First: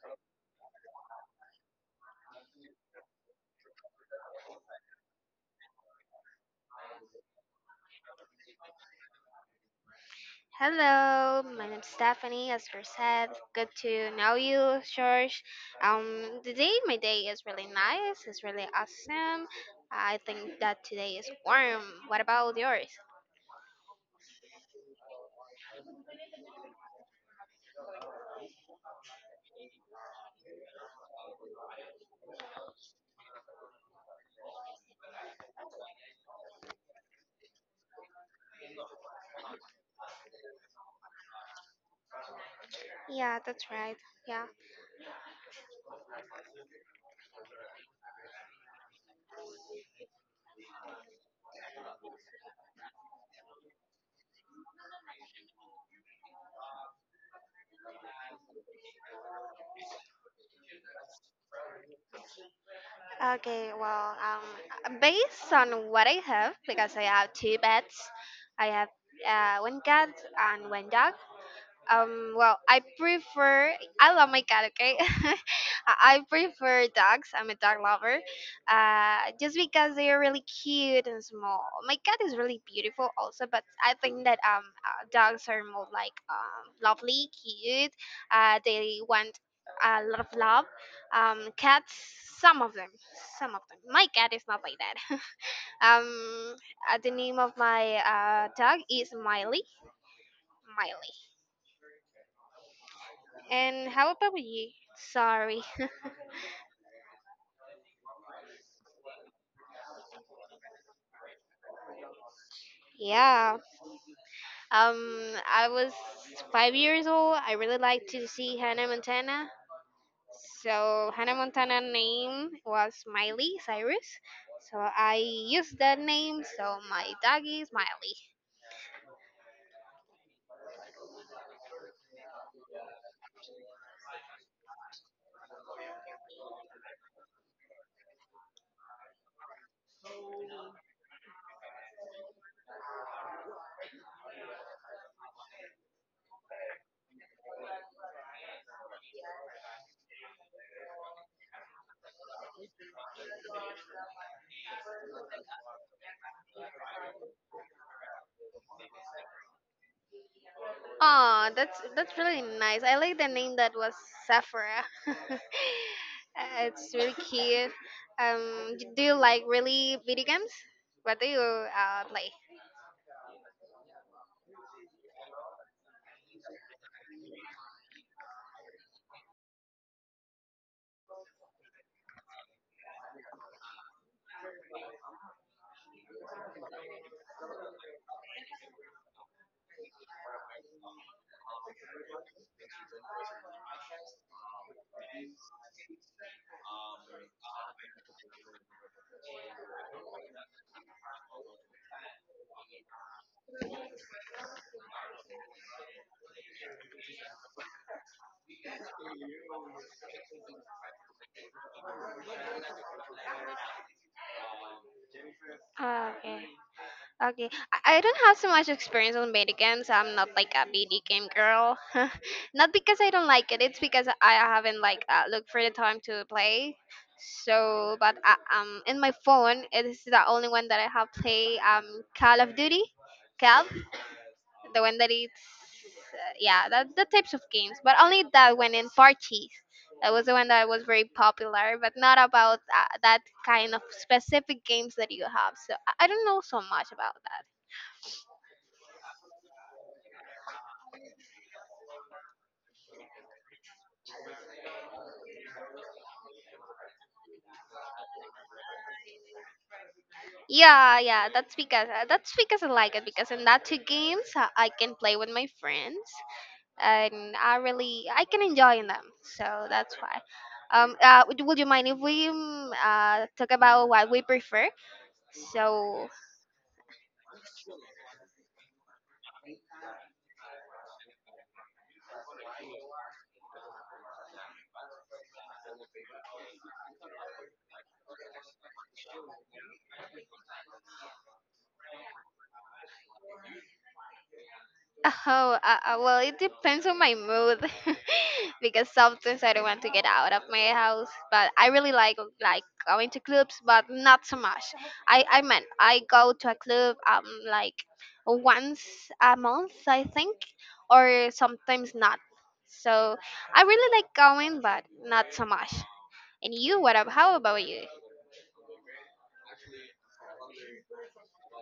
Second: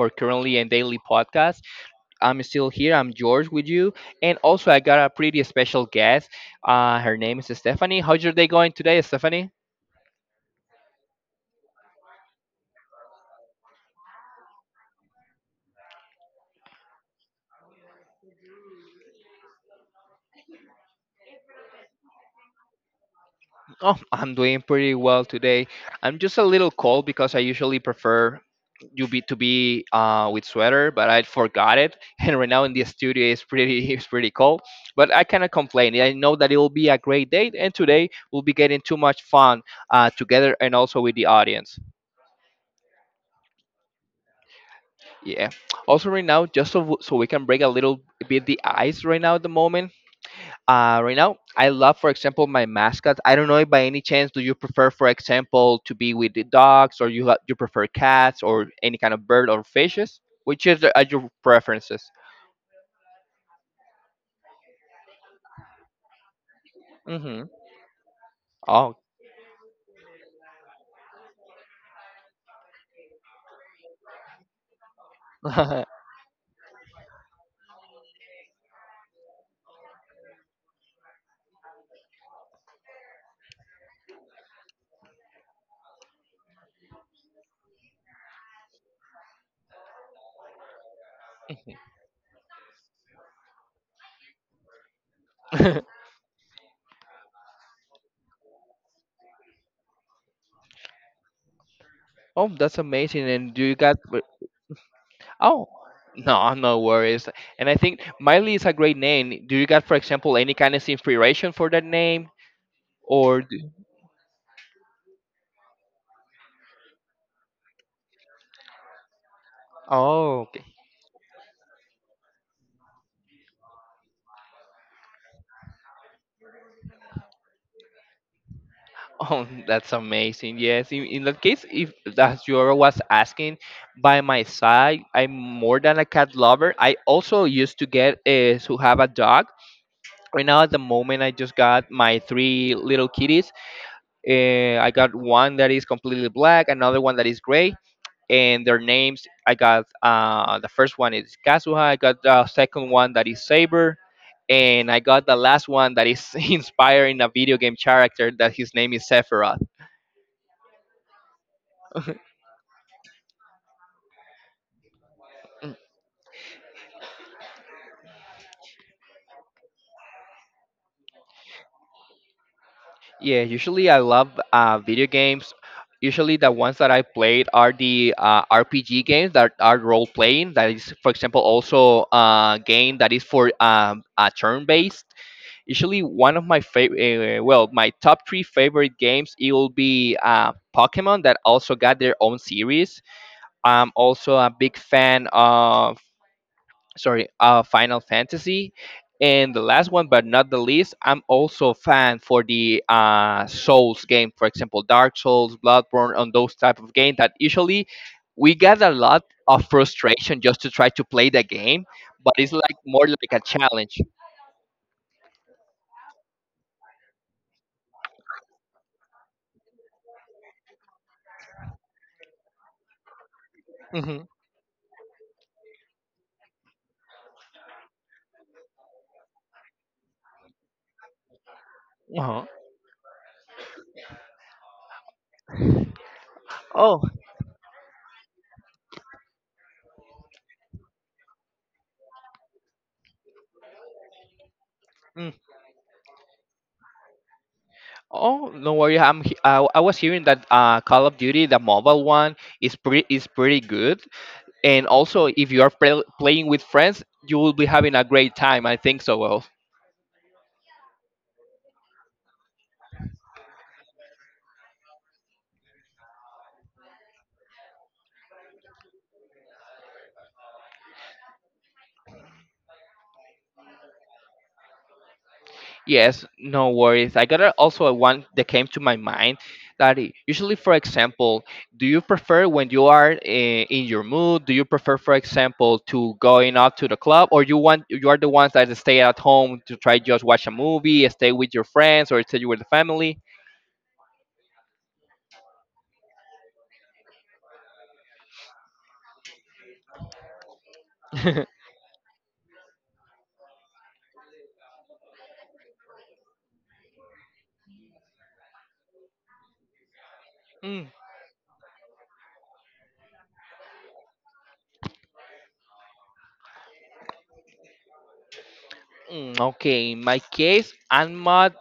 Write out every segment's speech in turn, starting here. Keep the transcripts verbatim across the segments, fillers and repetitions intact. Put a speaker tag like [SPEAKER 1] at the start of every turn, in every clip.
[SPEAKER 1] our currently and daily podcast. I'm still here. I'm George with you, and also I got a pretty special guest. Uh, her name is Stephanie. How's your day going today, Stephanie?
[SPEAKER 2] Hello, my name's Stephanie. As you said, good to know you, George. Um, today my day is really nice. It's really awesome. I think that today is warm. What about yours?
[SPEAKER 1] Oh, I'm doing pretty well today. I'm just a little cold because I usually prefer you be to be uh, with sweater, but I forgot it, and right now in the studio it's pretty it's pretty cold. But I cannot complain. I know that it will be a great day, and today we'll be getting too much fun uh, together and also with the audience.
[SPEAKER 2] Yeah, that's right. Yeah.
[SPEAKER 1] Yeah. Also, right now, just so, so we can break a little bit the ice right now at the moment. Uh, right now I love, for example, my mascots. I don't know if by any chance do you prefer, for example, to be with the dogs, or you ha- you prefer cats or any kind of bird or fishes? Which is the- are your preferences?
[SPEAKER 2] Okay. Well, um, based on what I have, because I have
[SPEAKER 1] Mm-hmm.
[SPEAKER 2] two pets, I have
[SPEAKER 1] Oh.
[SPEAKER 2] uh, one cat and one dog. Um, well, I prefer. I love my cat. Okay, I I prefer dogs. I'm a dog lover. Uh, just because they are really cute and small. My cat is really beautiful, also. But I think that um, uh, dogs are more like um, lovely, cute. Uh, they want a lot of love. Um, cats. Some of them. Some of them. My cat is not like that. um, uh, the name of my uh, dog is Miley. Miley.
[SPEAKER 1] Oh, that's amazing. And do you
[SPEAKER 2] And
[SPEAKER 1] got
[SPEAKER 2] how
[SPEAKER 1] w-
[SPEAKER 2] about you? Sorry.
[SPEAKER 1] oh, no, no worries. And I think Miley is a great name. Do you got, for example, any kind of inspiration for that name? Or
[SPEAKER 2] Yeah.
[SPEAKER 1] d-
[SPEAKER 2] Um, I was five years old. I really liked to see Hannah Montana.
[SPEAKER 1] oh.
[SPEAKER 2] So Hannah Montana name was Miley Cyrus. So I used that name. So my dog is Miley.
[SPEAKER 1] Oh, that's amazing. Yes, in, in that case, if as you was asking, by my side, I'm more than a cat lover. I also used to get uh, to have a dog. Right now, at the moment, I just got my three little kitties. Uh, I got one that is completely black, another one that is gray, and their names. I got uh, the first one is Kazuha. I got the second one that is Saber, and I got the last one that is inspiring a video game character that his name is Sephiroth.
[SPEAKER 2] Oh, that's that's really nice. I like the name that was Sephora. Uh, it's really cute. Um, d- do you like really video games? What do you uh, play?
[SPEAKER 1] Yeah, usually I love uh, video games. Usually the ones that I played are the uh, R P G games that are role playing. That is, for example, also a game that is for um, uh, turn based. Usually one of my favorite, uh, well, my top three favorite games, it will be uh, Pokemon, that also got their own series. I'm also a big fan of sorry, uh, Final Fantasy. And the last one, but not the least, I'm also a fan for the uh, Souls game, for example, Dark Souls, Bloodborne, on those type of game that usually we get a lot of frustration just to try to play the game, but it's like more like a challenge.
[SPEAKER 2] Ah, okay. Okay, I I don't have so much experience on video games. I'm not like a video game girl. Not because I don't like it. It's because
[SPEAKER 1] Hmm.
[SPEAKER 2] I haven't like uh, looked for the time to play. So, but I, um, in my phone, it is the only one that I have play. Um, Call
[SPEAKER 1] Uh-huh.
[SPEAKER 2] of Duty, Cal, the one that it's uh, yeah, that
[SPEAKER 1] Oh,
[SPEAKER 2] the types of games, but only that one in parties. That was the one that was very popular, but not about uh, that kind of specific games that you
[SPEAKER 1] mm.
[SPEAKER 2] have. So I I don't know so much about that.
[SPEAKER 1] Oh, no worry. I'm. he- I, I was hearing that uh, Call of Duty, the mobile one, is pretty is pretty good. And also if you are play- playing with friends, you will be having a great time, I think so. Well,
[SPEAKER 2] Yeah, yeah, that's because uh, that's because I like it because in that two games I I can play with my friends and I really I can enjoy in them. So that's why. Um, uh, would, would you mind if we um, uh, talk about what we prefer? So.
[SPEAKER 1] yes, no worries. I got a, also a one that came to my mind that i- usually, for example, do you prefer when you are eh, in your mood, do you prefer, for example, to going out to the club, or you want, you are the ones that stay at home to try just watch a movie, stay with your friends, or stay with the family?
[SPEAKER 2] oh, uh, uh, well, it depends on my mood. Because sometimes I don't want to get out of my house. But I really like like going to clubs, but not so much. I I mean I go to a club um like once a month I think,
[SPEAKER 1] Mm,
[SPEAKER 2] or sometimes not. So I really like going, but not so much. And you, what up? How about you?
[SPEAKER 1] mm, okay, in my case, i'm not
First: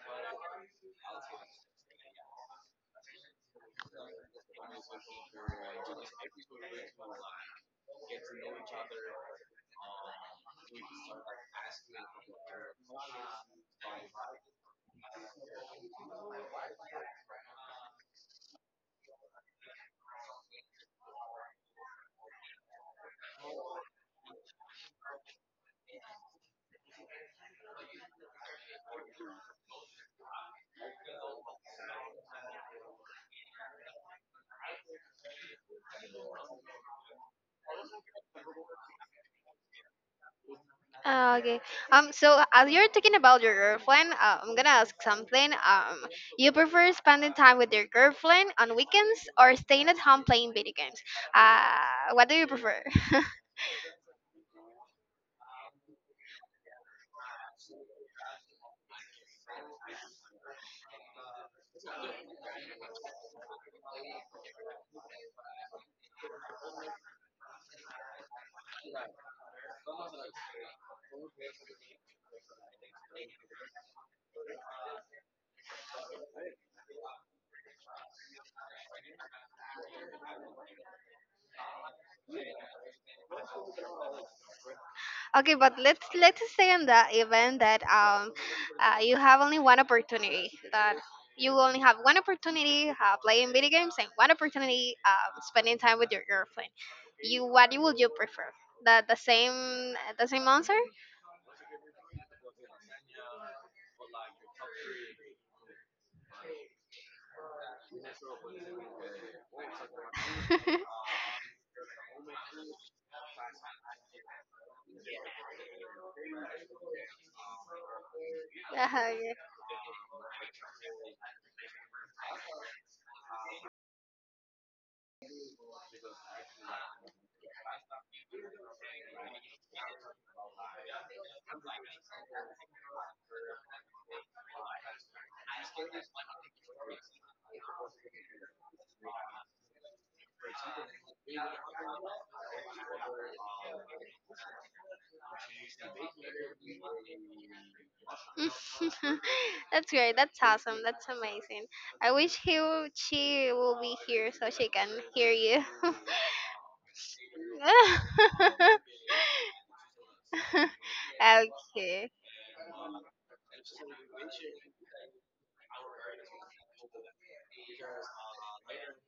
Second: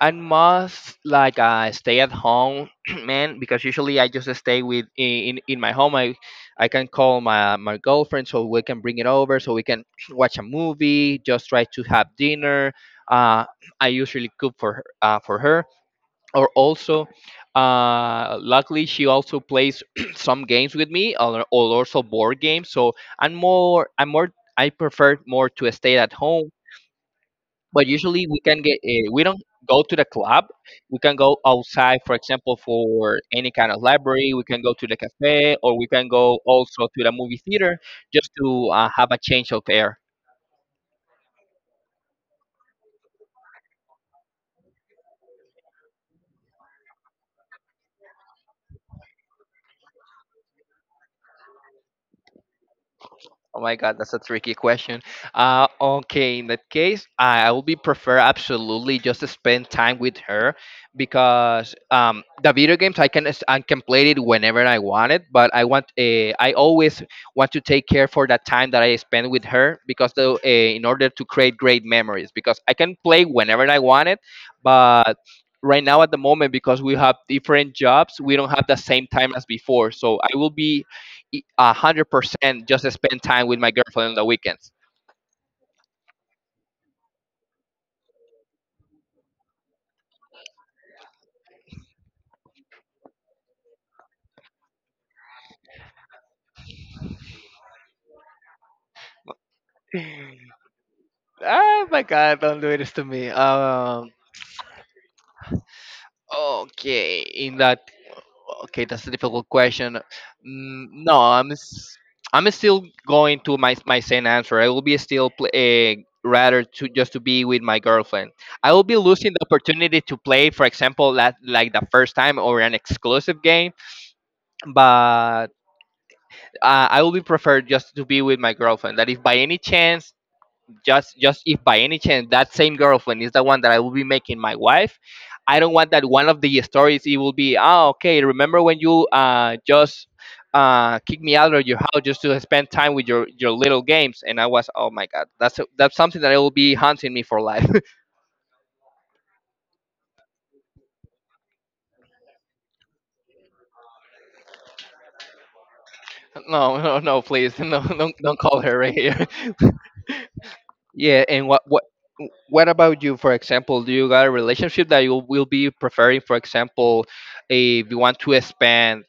[SPEAKER 1] I must like uh, stay at home, man, because usually I just stay with in in my home. I I can call my my girlfriend so we can bring it over, so we can watch a movie, just try to have dinner. Uh, I usually cook for her, uh, for her, or also, uh, luckily she also plays some games with me, or, or also board games. So I'm more I'm more I prefer more to stay at home. But usually we can get uh, we don't go to the club. We can go outside, for example, for any kind of library. We can go to the cafe, or we can go also to the movie theater, just to uh, have a change of air.
[SPEAKER 2] Ah, okay. Um. So as you're talking about your girlfriend, uh, I'm gonna ask something. Um. You prefer spending time with your girlfriend on weekends or staying at home playing video games? Uh, what do you prefer?
[SPEAKER 1] Oh my God, that's a tricky question. Uh, okay, in that case, I I would be prefer absolutely just to spend time with her because um, the video games I can s- I can play it whenever I want it, but I want uh, I always want to take care for that time that I spend with her because the, uh, in order to create great memories because I can play whenever I want it, but right now at the moment, because we have different jobs, we don't have the same time as before, so I will be e- a hundred percent just spend time with my girlfriend on the weekends.
[SPEAKER 2] Okay, but let's let's say in the event that um, uh, you have only one opportunity that you only have one opportunity uh, playing video games and one opportunity um, spending time with your girlfriend. You What you would you prefer? The the same the same answer?
[SPEAKER 1] Oh my god, don't do this to me. Um, okay, in that, okay, that's a difficult question. Mm, no, I'm, s- I'm still going to my my same answer. I will be still play, rather to just to be with my girlfriend. I will be
[SPEAKER 2] Uh-huh,
[SPEAKER 1] losing the opportunity to play, for example, that like the first time or an exclusive game. But uh, I will be preferred just to be with my girlfriend. That if
[SPEAKER 2] yeah.
[SPEAKER 1] by any chance just just if by any chance that same girlfriend is the one that I will be making my wife, I don't want that one of the stories it will be, oh okay, remember when you uh just uh kicked me out of your house just to spend time with your your little games, and I was, oh my god, that's a, that's something that will be haunting me for life.
[SPEAKER 2] That's great. That's awesome. That's amazing. I wish he w- she will be here so she can hear you.
[SPEAKER 1] No, no, no, please. No, don't don't call her right here. Yeah, and what what
[SPEAKER 2] Okay.
[SPEAKER 1] what about you? For example, do you got a relationship that you will be preferring, for example, if you want to expand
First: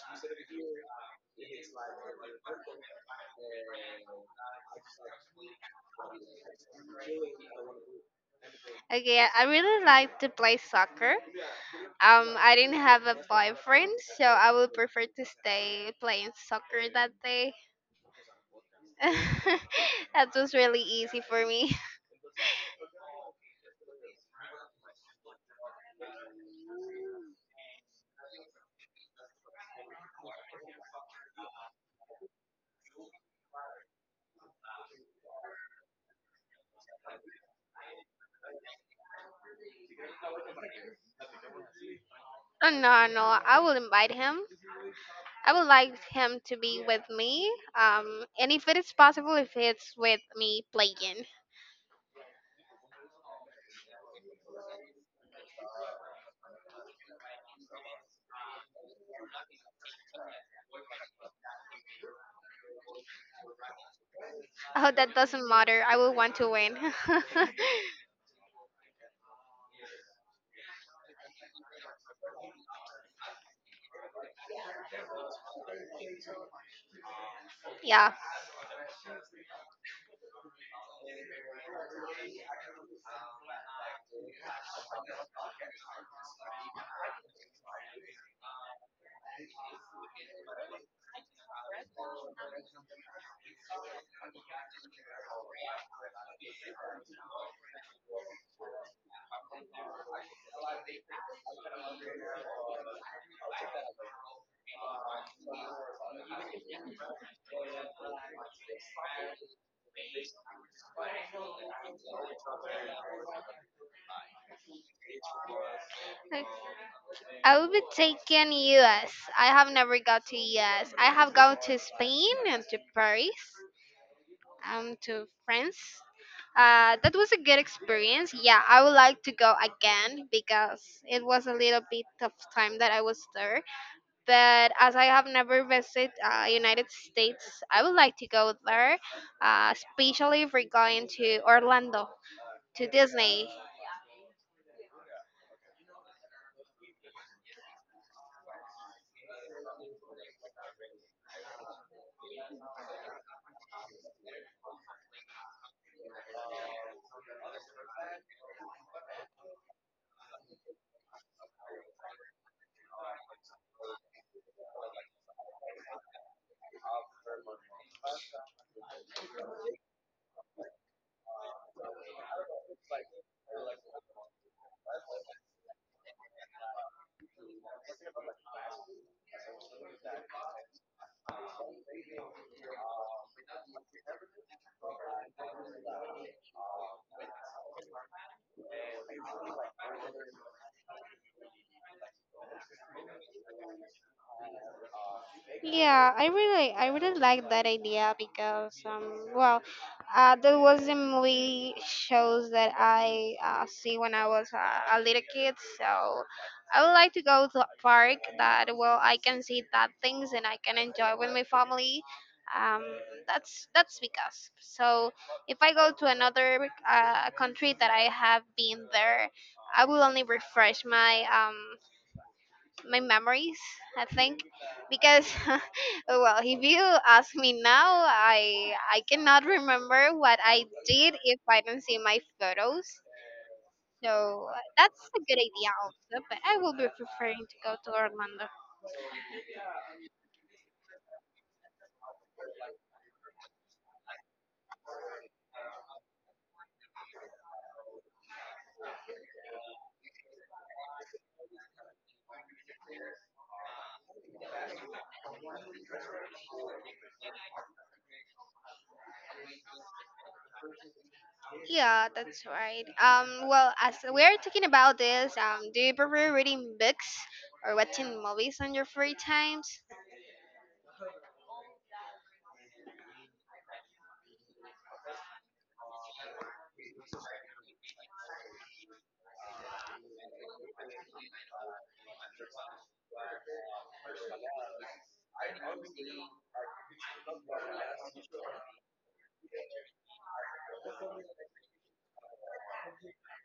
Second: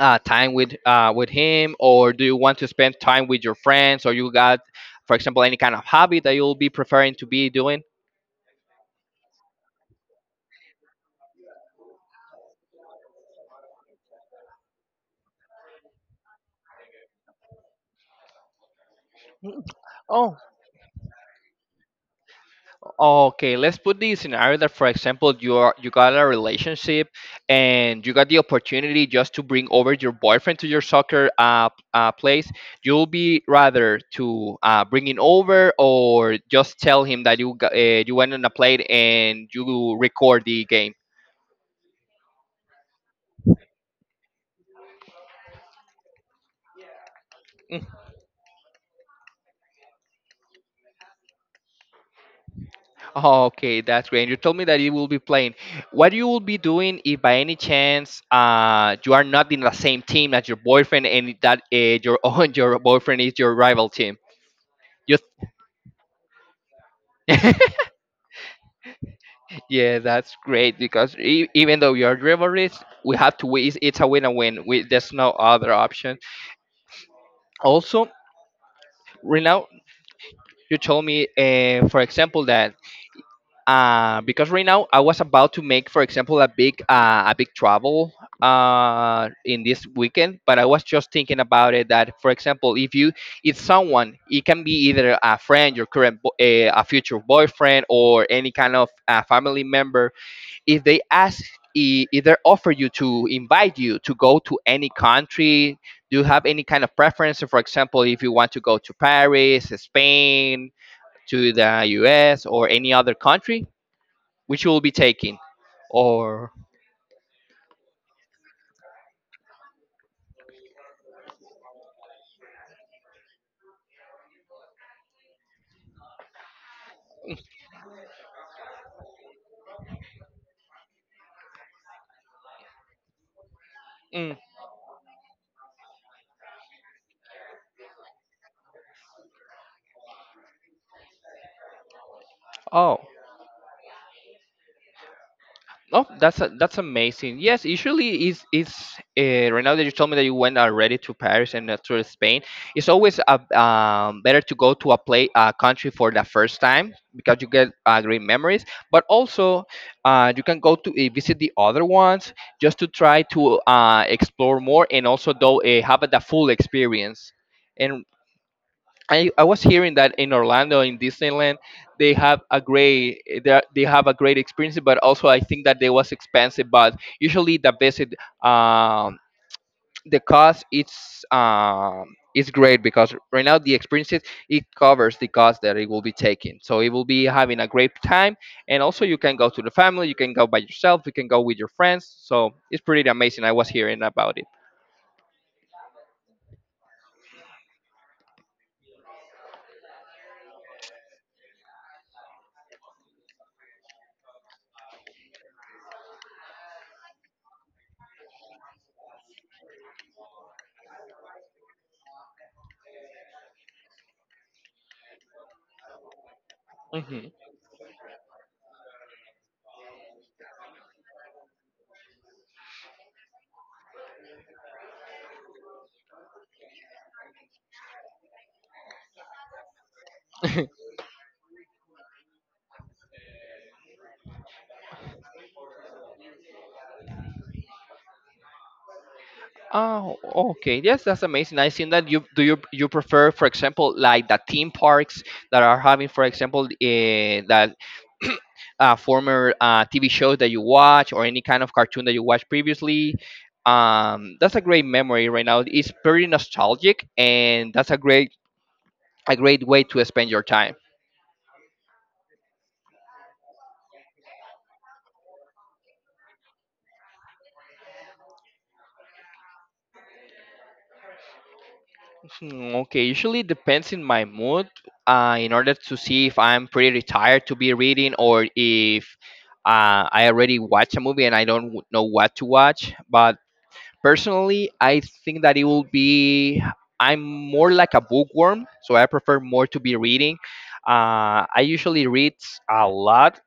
[SPEAKER 1] uh, time with uh, with him, or do you want to spend time with your friends, or you got, for example, any kind of hobby that you'll be preferring to be doing?
[SPEAKER 2] Okay. I I really like to play soccer. Um, I didn't have a boyfriend, so I would prefer to stay playing soccer that day.
[SPEAKER 1] Mm.
[SPEAKER 2] That
[SPEAKER 1] Oh,
[SPEAKER 2] was really easy for me.
[SPEAKER 1] okay. Let's put the scenario that, for example, you are you got a relationship, and you got the opportunity just to bring over your boyfriend to your soccer uh, uh place. You'll be rather to uh, bring him over, or just tell him that you got, uh, you went on a plate and you record the game.
[SPEAKER 2] Oh, no, no, I will invite him. I would like him to be with me. Um, and if it is possible, if it's with me playing.
[SPEAKER 1] Okay, that's great. You told me that you will be playing. What you will be doing if, by any chance, uh, you are not in the same team as your boyfriend, and that uh, your own your boyfriend is your rival team?
[SPEAKER 2] Oh, that
[SPEAKER 1] You
[SPEAKER 2] doesn't matter. I will want to win.
[SPEAKER 1] yeah, that's great because e- even though you are rivalries, we have to win. It's it's a win and win. We, there's no other option. Also,
[SPEAKER 2] Yeah.
[SPEAKER 1] right now, you told me, uh, for example, that uh, because right now I was about to make, for example, a big uh, a big travel uh, in this weekend. But I was just thinking about it that, for example, if you, it's someone, it can be either a friend, your current bo- eh, a future boyfriend, or any kind of uh, family member. If they ask, e- either offer you to invite you to go to any country. Do you have any kind of preference? So, for example, if you want to go to Paris, Spain, to the U S, or any other country, which you will be taking or
[SPEAKER 2] I will be taking U S. I have never got to U S. I have gone to Spain and to Paris, um, to France. Uh, that was a good experience. Yeah, I would like to go again because it was a little bit of time that I was there.
[SPEAKER 1] mm,
[SPEAKER 2] But as I have never visited uh, United States, I would like to go there, uh, especially if we're going to Orlando to
[SPEAKER 1] oh.
[SPEAKER 2] Disney.
[SPEAKER 1] Oh, that's a, that's amazing. Yes, usually is is uh, right now that you told me that you went already to Paris and uh, to Spain. It's always a, um, better to go to a play a country for the first time because you get uh, great memories. But also uh, you can go to uh, visit the other ones, just to try to uh, explore more, and also though uh, have the full experience. And I, I was hearing that in Orlando, in Disneyland, they have a great they are- they have a great experience, but also I think that they was expensive. But usually the visit, um, the cost, it's um, it's great because right now the experiences, it covers the cost that it will be taking. So it will be having a great time, and also you can go to the family, you can go by yourself, you can go with your friends. So it's pretty amazing. I was hearing about
[SPEAKER 2] Yeah, I really, I really like that idea because, um, well, uh, that was the movie shows that I uh, see when I was uh, a little kid. So I would like to go to a park that, well, I can see that things and I can enjoy with my family. Um, that's that's because. So if I go to another uh,
[SPEAKER 1] it.
[SPEAKER 2] country that I have been there, I will only refresh my um my memories, I think, because well, if you ask me now, I I cannot remember what I did if I don't see my photos. So uh, that's a good idea also, but I will be preferring to go to Orlando.
[SPEAKER 1] Oh, okay. Yes, that's amazing. I've seen that. You do you you prefer, for example, like the theme parks that are having, for example, uh, that uh, former uh, T V shows that you watch or any kind of cartoon that you watched previously. Um, that's a great memory right now. It's pretty nostalgic, and that's a great a great way to spend your time.
[SPEAKER 2] Yeah, that's right. Um, well, as we are talking about this, um, do you prefer reading books or watching movies on your free times?
[SPEAKER 1] Mm, okay, usually depends in my mood. Uh, in order to see if I'm pretty tired to be reading or if uh, I already watched a movie and I don't w- know what to watch. But personally, I think that it will be. I'm more like a bookworm, so I prefer more to be reading. Uh, I usually read a lot,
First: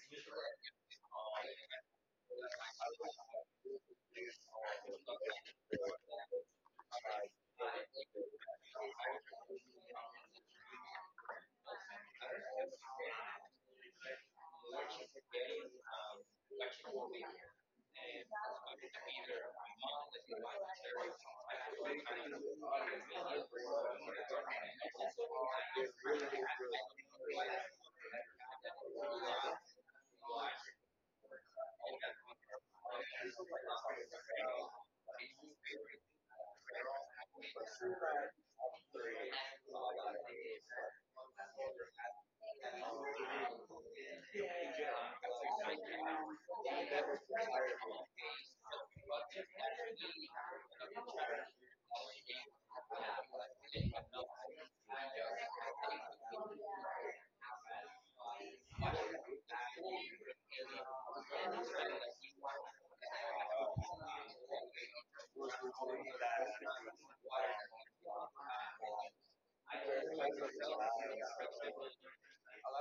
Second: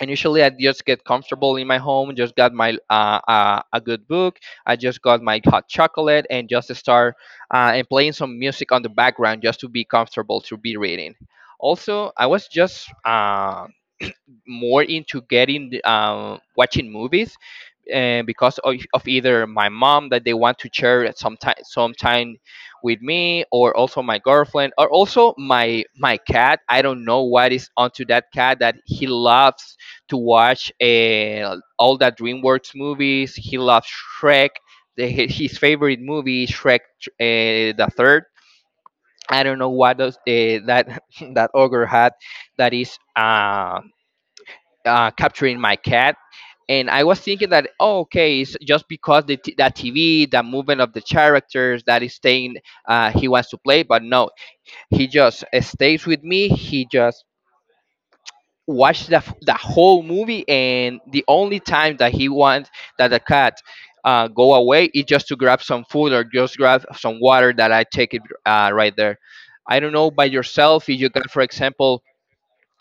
[SPEAKER 1] and usually I just get comfortable in my home, just got my uh, uh, a good book, I just got my hot chocolate and just start uh, and playing some music on the background just to be comfortable to be reading. Also, I was just uh, more into getting um, watching movies, and because of, of either my mom that they want to share at some time some time with me, or also my girlfriend, or also my my cat. I don't know what is onto that cat that he loves to watch uh, all the Dreamworks movies. He loves Shrek. The, his favorite movie is shrek uh, the third. I don't know what does uh, that that ogre had that is uh, uh, capturing my cat. And I was thinking that, oh, okay, it's just because the t- that TV, the movement of the characters that is staying uh, he wants to play, but no, he just uh, stays with me. He just watched the, f- the whole movie, and the only time that he wants, that the cat uh, go away, is just to grab some food or just grab some water that I take it uh, right there. I don't know by yourself, if you got, for example,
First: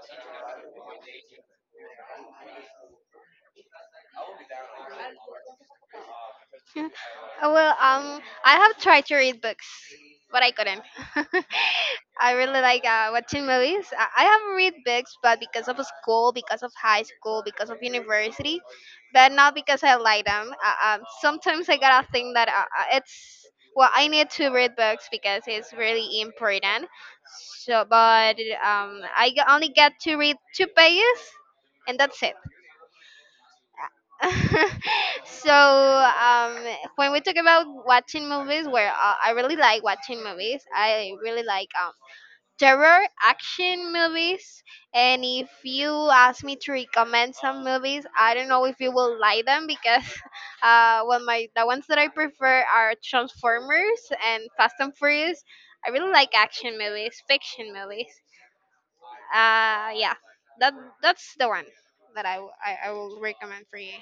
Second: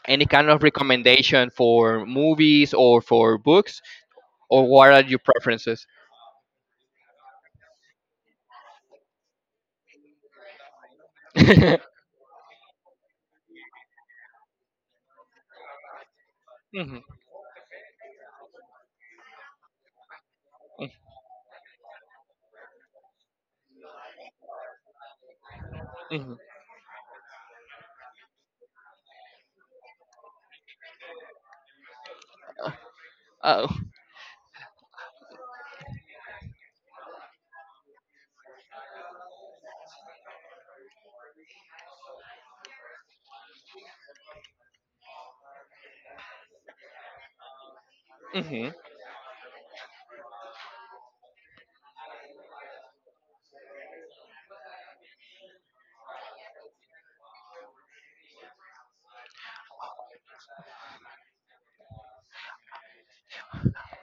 [SPEAKER 1] any kind of recommendation for movies or for books, or what are your preferences?
[SPEAKER 2] Uh, well, um, I have tried to read books, but I couldn't. I really like uh, watching movies. I, I have read books, but because of school, because of
[SPEAKER 1] Mhm,
[SPEAKER 2] high school, because of university, but not because I like them.
[SPEAKER 1] mm,
[SPEAKER 2] Uh, um, sometimes I gotta think that uh, uh, it's well, I need to read books because it's really
[SPEAKER 1] mhm.
[SPEAKER 2] important. So, but um, I g- only get to read two pages, and that's it.
[SPEAKER 1] Oh,
[SPEAKER 2] So um, when we talk about watching movies, where uh, I really like watching movies, I really like um, terror action movies. And if you ask me to recommend some movies, I don't know
[SPEAKER 1] mhm.
[SPEAKER 2] if you will like them because uh, well, my the ones that I prefer are Transformers and Fast and Furious. I really like action movies, fiction movies. Uh, yeah, that that's the one that I, w- I I will recommend for you.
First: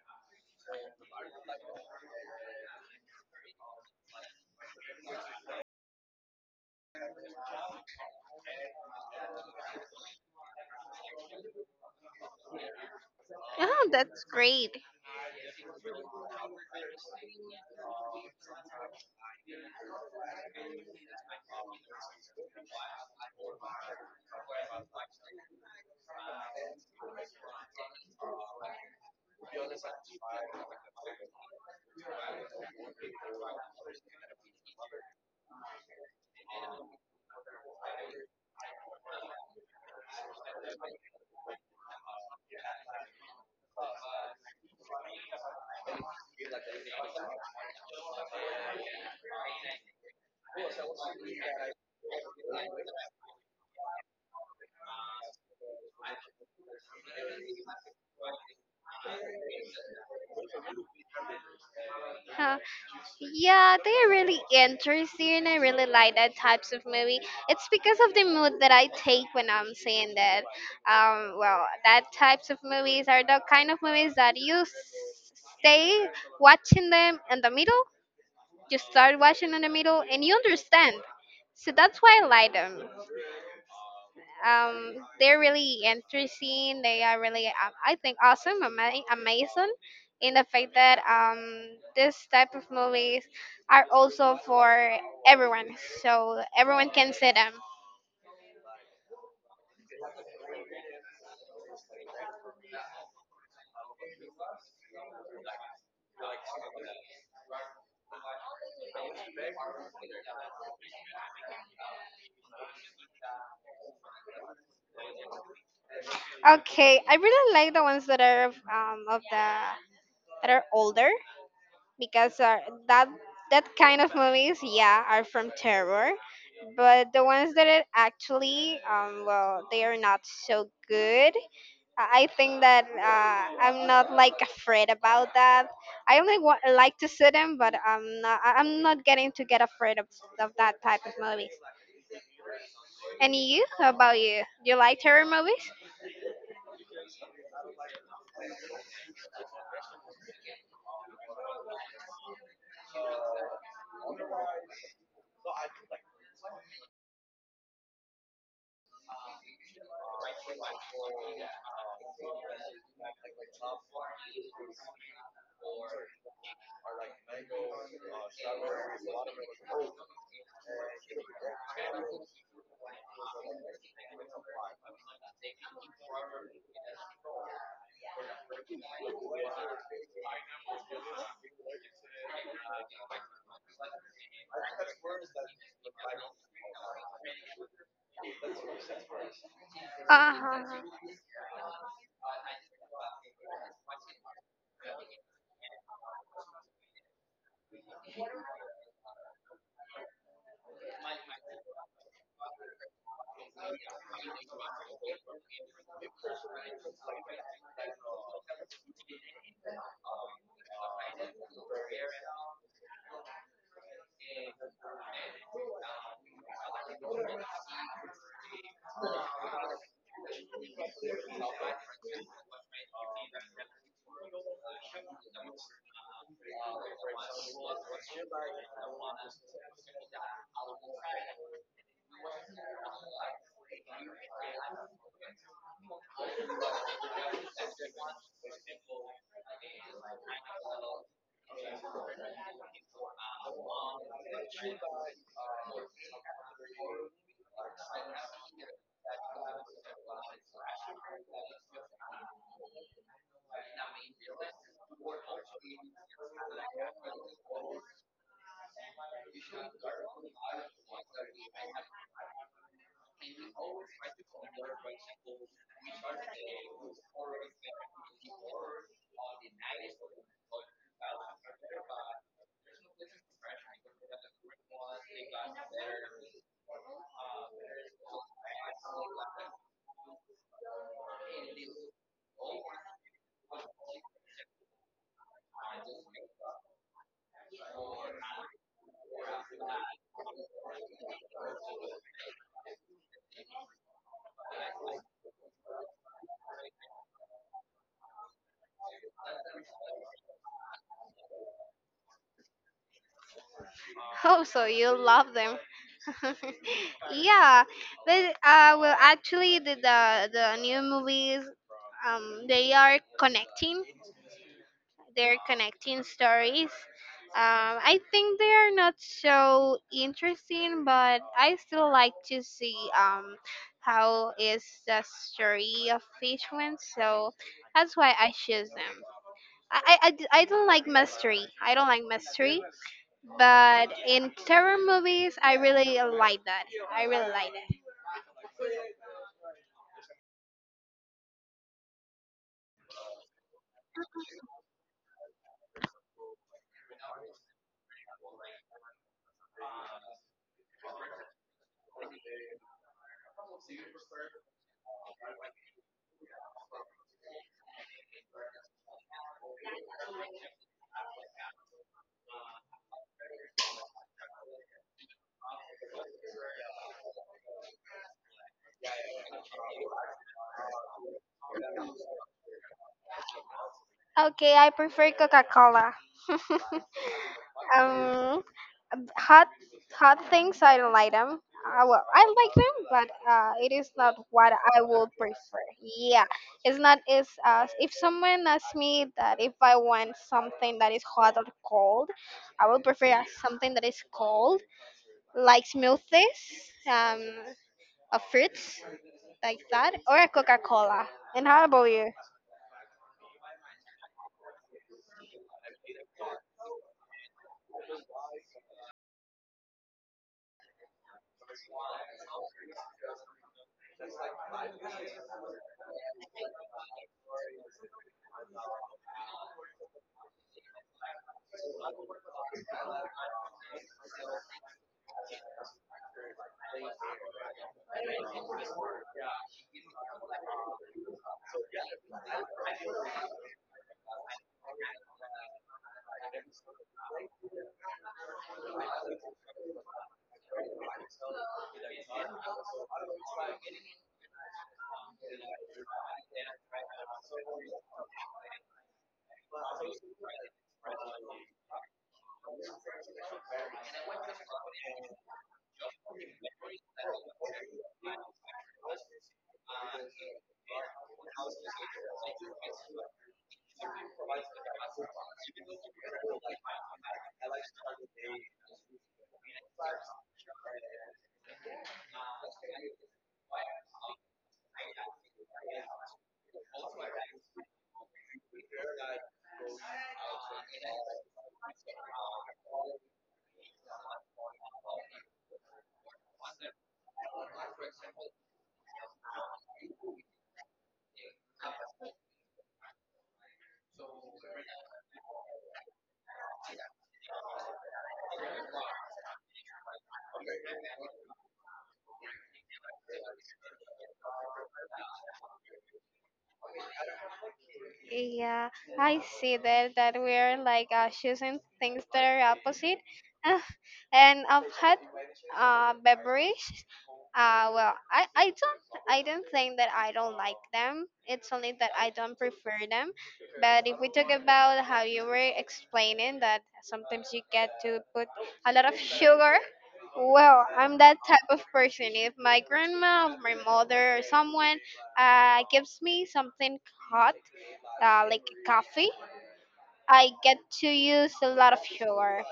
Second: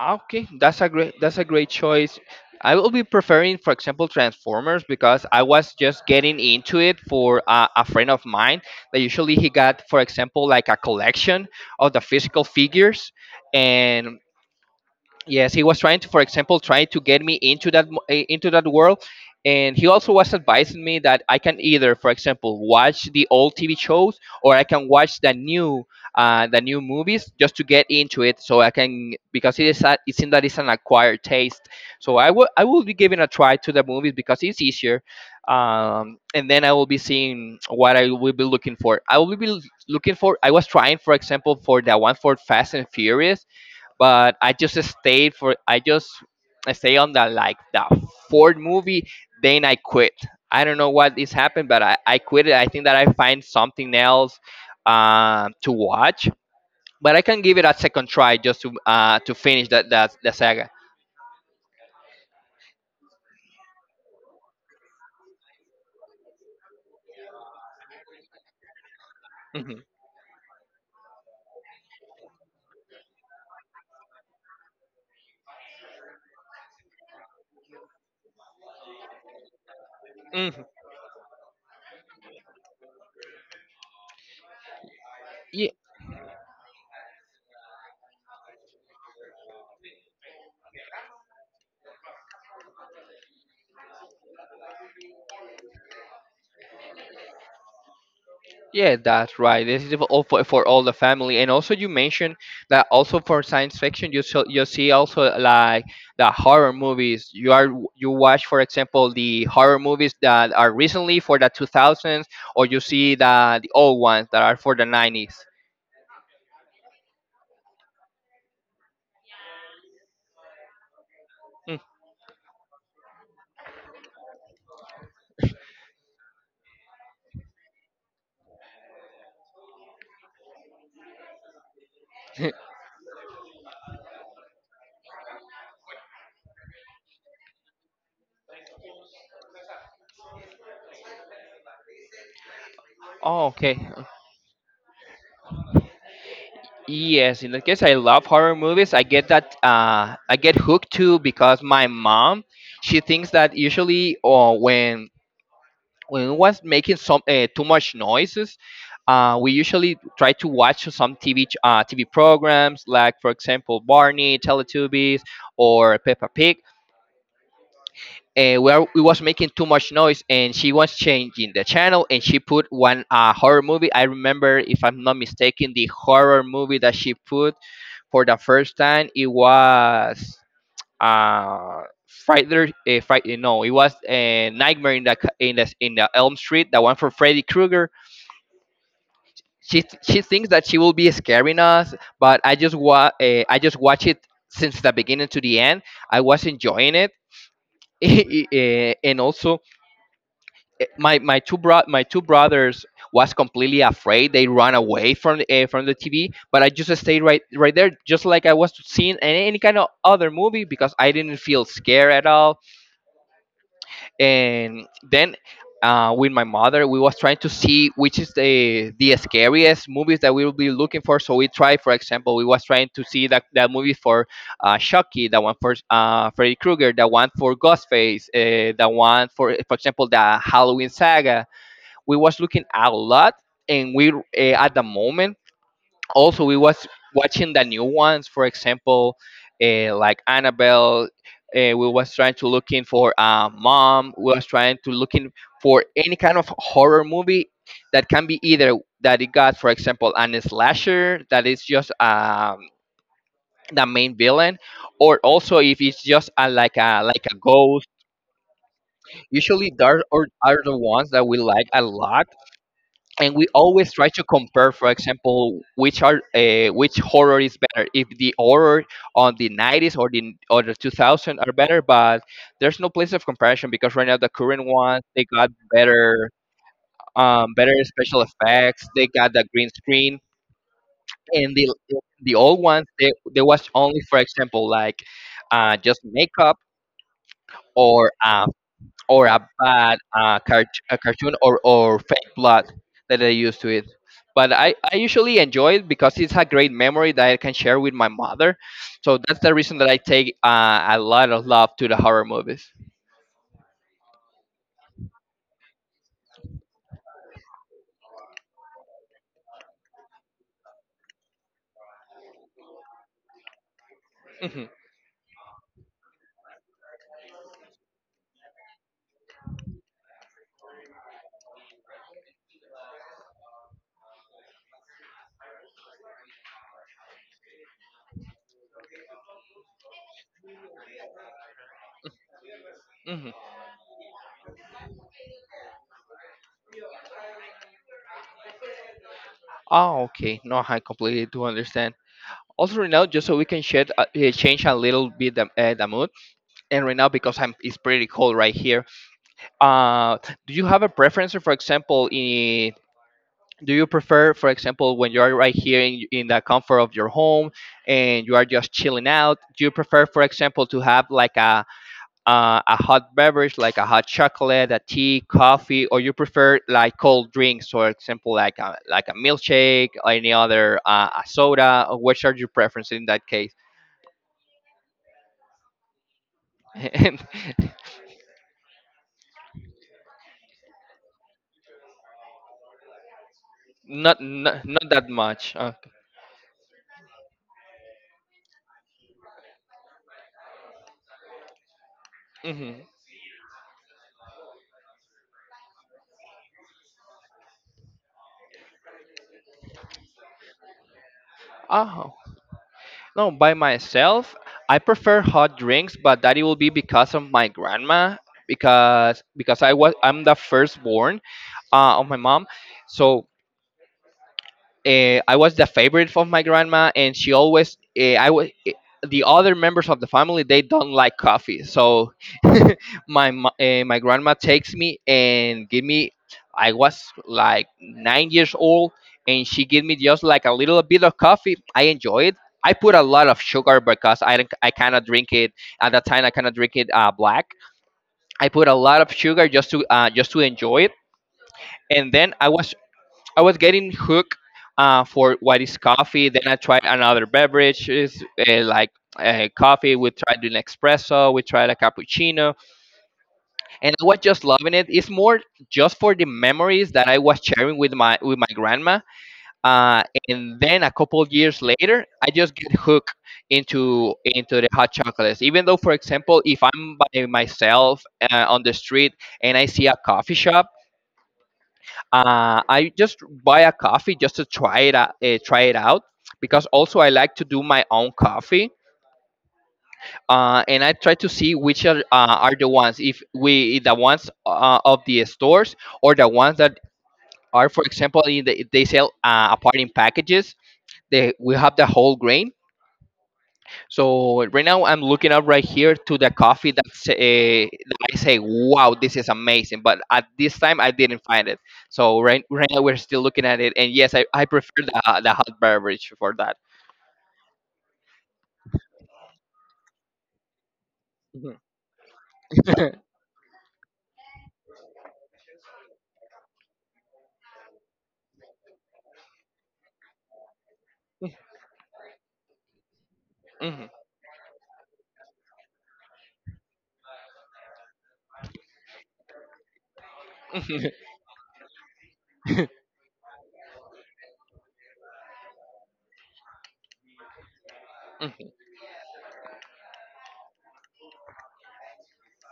[SPEAKER 1] Okay. That's a great. That's a great choice. I will be preferring, for example, Transformers, because I was just getting into it for uh, a friend of mine. That usually he got, for example, like a collection of the physical figures,
[SPEAKER 2] Oh,
[SPEAKER 1] and
[SPEAKER 2] that's great.
[SPEAKER 1] yes, he was trying to, for example, trying to get me into that mo- eh, into that world. And he also was advising me that I can either, for example, watch the old TV shows, or I can watch the new uh, the new movies, just to get into it, so I can, because it is a, it seems that it's an acquired taste. So i will i will be giving a try to the movies because it's easier. Um, and then I will be seeing what I will be looking for. I will be l- Looking for, I was trying, for example, for the one for Fast and Furious, but I just stayed for, I just, I stayed on the, like, the fourth movie, then I quit. I don't know what is happened, but I, I quit it. I think that I find something else um, to watch. But I can give it a second try just to uh, to finish that that the saga.
[SPEAKER 2] Huh. Yeah, they're really interesting. And I really like that types of movie. It's because of the mood that I take when I'm
[SPEAKER 1] Hmm.
[SPEAKER 2] seeing that. Um, well, that types of movies are the kind of movies that you s- stay watching them in the middle. You start watching in the middle, and you
[SPEAKER 1] Hmm.
[SPEAKER 2] understand. So that's why I like them. um they're really interesting. They are really um, I think awesome, ama- amazing, in the fact that um this type of movies are also for everyone, so everyone can see them.
[SPEAKER 1] Yeah, that's right. This is all for, for all the family, and also you mentioned that also for science fiction, you, so, you see also like the horror movies. You are, you watch, for example, the horror movies that are recently for the two thousands, or you see the the old ones that are for the nineties.
[SPEAKER 2] Okay, I really like the ones that are of, um of the that are older,
[SPEAKER 1] Mm.
[SPEAKER 2] because uh, that that kind of movies yeah are from terror, but the ones that are actually um well, they are not so good. I think that uh, I'm not like afraid about that. I only wa- like to see them, but I'm not. I- I'm not getting to get afraid of, of that type of movies. And
[SPEAKER 1] Oh,
[SPEAKER 2] you?
[SPEAKER 1] okay.
[SPEAKER 2] How about you? Do you like terror movies?
[SPEAKER 1] Yes, in that case, I love horror movies. I get that. Uh, I get hooked too because my mom, she thinks that usually, or when when it was making some uh, too much noises, uh, we usually try to watch some T V ch- uh, T V programs, like for example Barney, Teletubbies, or Peppa Pig. And where it was making too much noise, and she was changing the channel, and she put one uh, horror movie. I remember, if I'm not mistaken, the horror movie that she put for the first time, it was uh, Friday, uh, Friday. No, it was uh, Nightmare in the Ca- in the in the Elm Street, the one for Freddy Krueger. She th- she thinks
[SPEAKER 2] Uh-huh.
[SPEAKER 1] that she will be scaring us, but I just wa- uh, I just watch it since the beginning to the end. I was enjoying it. Eh, and also eh, my my two bro- my two brothers was completely afraid. They ran away from uh, from the T V, but I just stayed right right there, just like I was seeing any, any kind of other movie because I didn't feel scared at all. And then uh, with my mother, we was trying to see which is the the scariest movies that we will be looking for. So we tried, for example, we was trying to see that, that movie for uh, Chucky, that one for uh, Freddy Krueger, that one for Ghostface uh, that one for for example, the Halloween saga. We was looking a lot, and we uh, at the moment, also we was watching the new ones, for example, uh, like annabelle uh, We was trying to looking for a mom, we was trying to looking for any kind of horror movie that can be either that it got, for example, an slasher that is just um, the main villain, or also if it's just a, like a like a ghost. Usually those are, are the ones that we like a lot. And we always try to compare, for example, which are uh, which horror is better, if the horror on the nineties or the or the two thousand are better. But there's no place of comparison, because right now the current ones, they got better, um, better special effects, they got the green screen, and the the old ones, they, they was only, for example, like uh, just makeup, or uh, or a bad uh, cart- a cartoon, or, or fake blood, that I used to it. But I, I usually enjoy it, because it's a great memory that I can share with my mother. So that's the reason that I take uh, a lot of love to the horror movies.
[SPEAKER 2] Oh, so you love them. Yeah, but uh, well, actually, the, the the new movies, um, they are connecting.
[SPEAKER 1] Hmm.
[SPEAKER 2] They're connecting stories. Um, I think they are not so interesting, but I still like to see um how is the story of each one. So that's why I choose them. I, I, I d- I don't like mystery. I don't like mystery.
[SPEAKER 1] Hmm.
[SPEAKER 2] But in terror movies, I really like that. I really like
[SPEAKER 1] Oh, okay. No, I completely do understand. Also, right now, just so we can shed, uh, eh, change a little bit the, uh, the mood, and right now because I'm, it's pretty cold right here. Uh, do you have a preference, for example, in, do you prefer, for example, when you are right here in, in the comfort of your home, and you are just chilling out, do you prefer, for example, to have like a uh, a hot beverage, like a hot chocolate, a tea, coffee, or you prefer like cold drinks, for example, like a, like a milkshake, or any other uh, a soda, or which are your preferences in that case?
[SPEAKER 2] that. Okay, I prefer Coca Cola. um, hot hot things, I don't like them. I, well, I like them, but uh, it is not
[SPEAKER 1] Not,
[SPEAKER 2] what
[SPEAKER 1] not
[SPEAKER 2] I
[SPEAKER 1] not that
[SPEAKER 2] would
[SPEAKER 1] much,
[SPEAKER 2] prefer.
[SPEAKER 1] okay.
[SPEAKER 2] Yeah, it's not. It's uh, if someone asks me that if I want something that is hot or cold, I
[SPEAKER 1] Hmm.
[SPEAKER 2] would prefer uh, something that is cold like smoothies, um, of fruits like that, or a Coca Cola. And how about you?
[SPEAKER 1] No, by myself, I prefer hot drinks, but that it will be because of my grandma, because because I was, I'm the firstborn uh, of my mom, so uh, I was the favorite of my grandma, and she always uh, I was, the other members of the family they don't like coffee, so my uh, my grandma takes me and give me. I was like nine years old, and she gave me just like a little bit of coffee. I enjoy it. I put a lot of sugar because I don't, I cannot drink it at that time. I cannot drink it uh, black. I put a lot of sugar just to uh, just to enjoy it. And then I was, I was getting hooked uh, for what is coffee. Then I tried another beverage, is uh, like uh, coffee. We tried an espresso. We tried a cappuccino, and I was just loving it. It's more just for the memories that I was sharing with my with my grandma. Uh, and then a couple years later, I just get hooked into into the hot chocolates. Even though, for example, if I'm by myself uh, on the street, and I see a coffee shop, uh, I just buy a coffee just to try it out, uh, try it out, because also I like to do my own coffee, uh, and I try to see which are, uh, are the ones, if we the ones uh, of the stores, or the ones that are, for example, in the, they sell uh, apart in packages, they we have the whole grain. So right now I'm looking up right here to the coffee that's, uh, that I say, wow, this is amazing. But at this time I didn't find it. So right right now we're still looking at it. And yes, I, I prefer the, uh, the hot beverage for that.
[SPEAKER 2] Yeah, I see that that we're like uh, choosing things that are opposite. Ah, and I've had uh, beverage. Uh, well, I, I don't I don't think that I don't like them. It's only that I don't prefer them. But
[SPEAKER 1] Mhm,
[SPEAKER 2] if we talk about how you were explaining that sometimes you get to put a lot of sugar, well,
[SPEAKER 1] mhm,
[SPEAKER 2] I'm that type of person. If my grandma or my mother or someone uh, gives me something hot, uh, like coffee, I get to use a lot of sugar.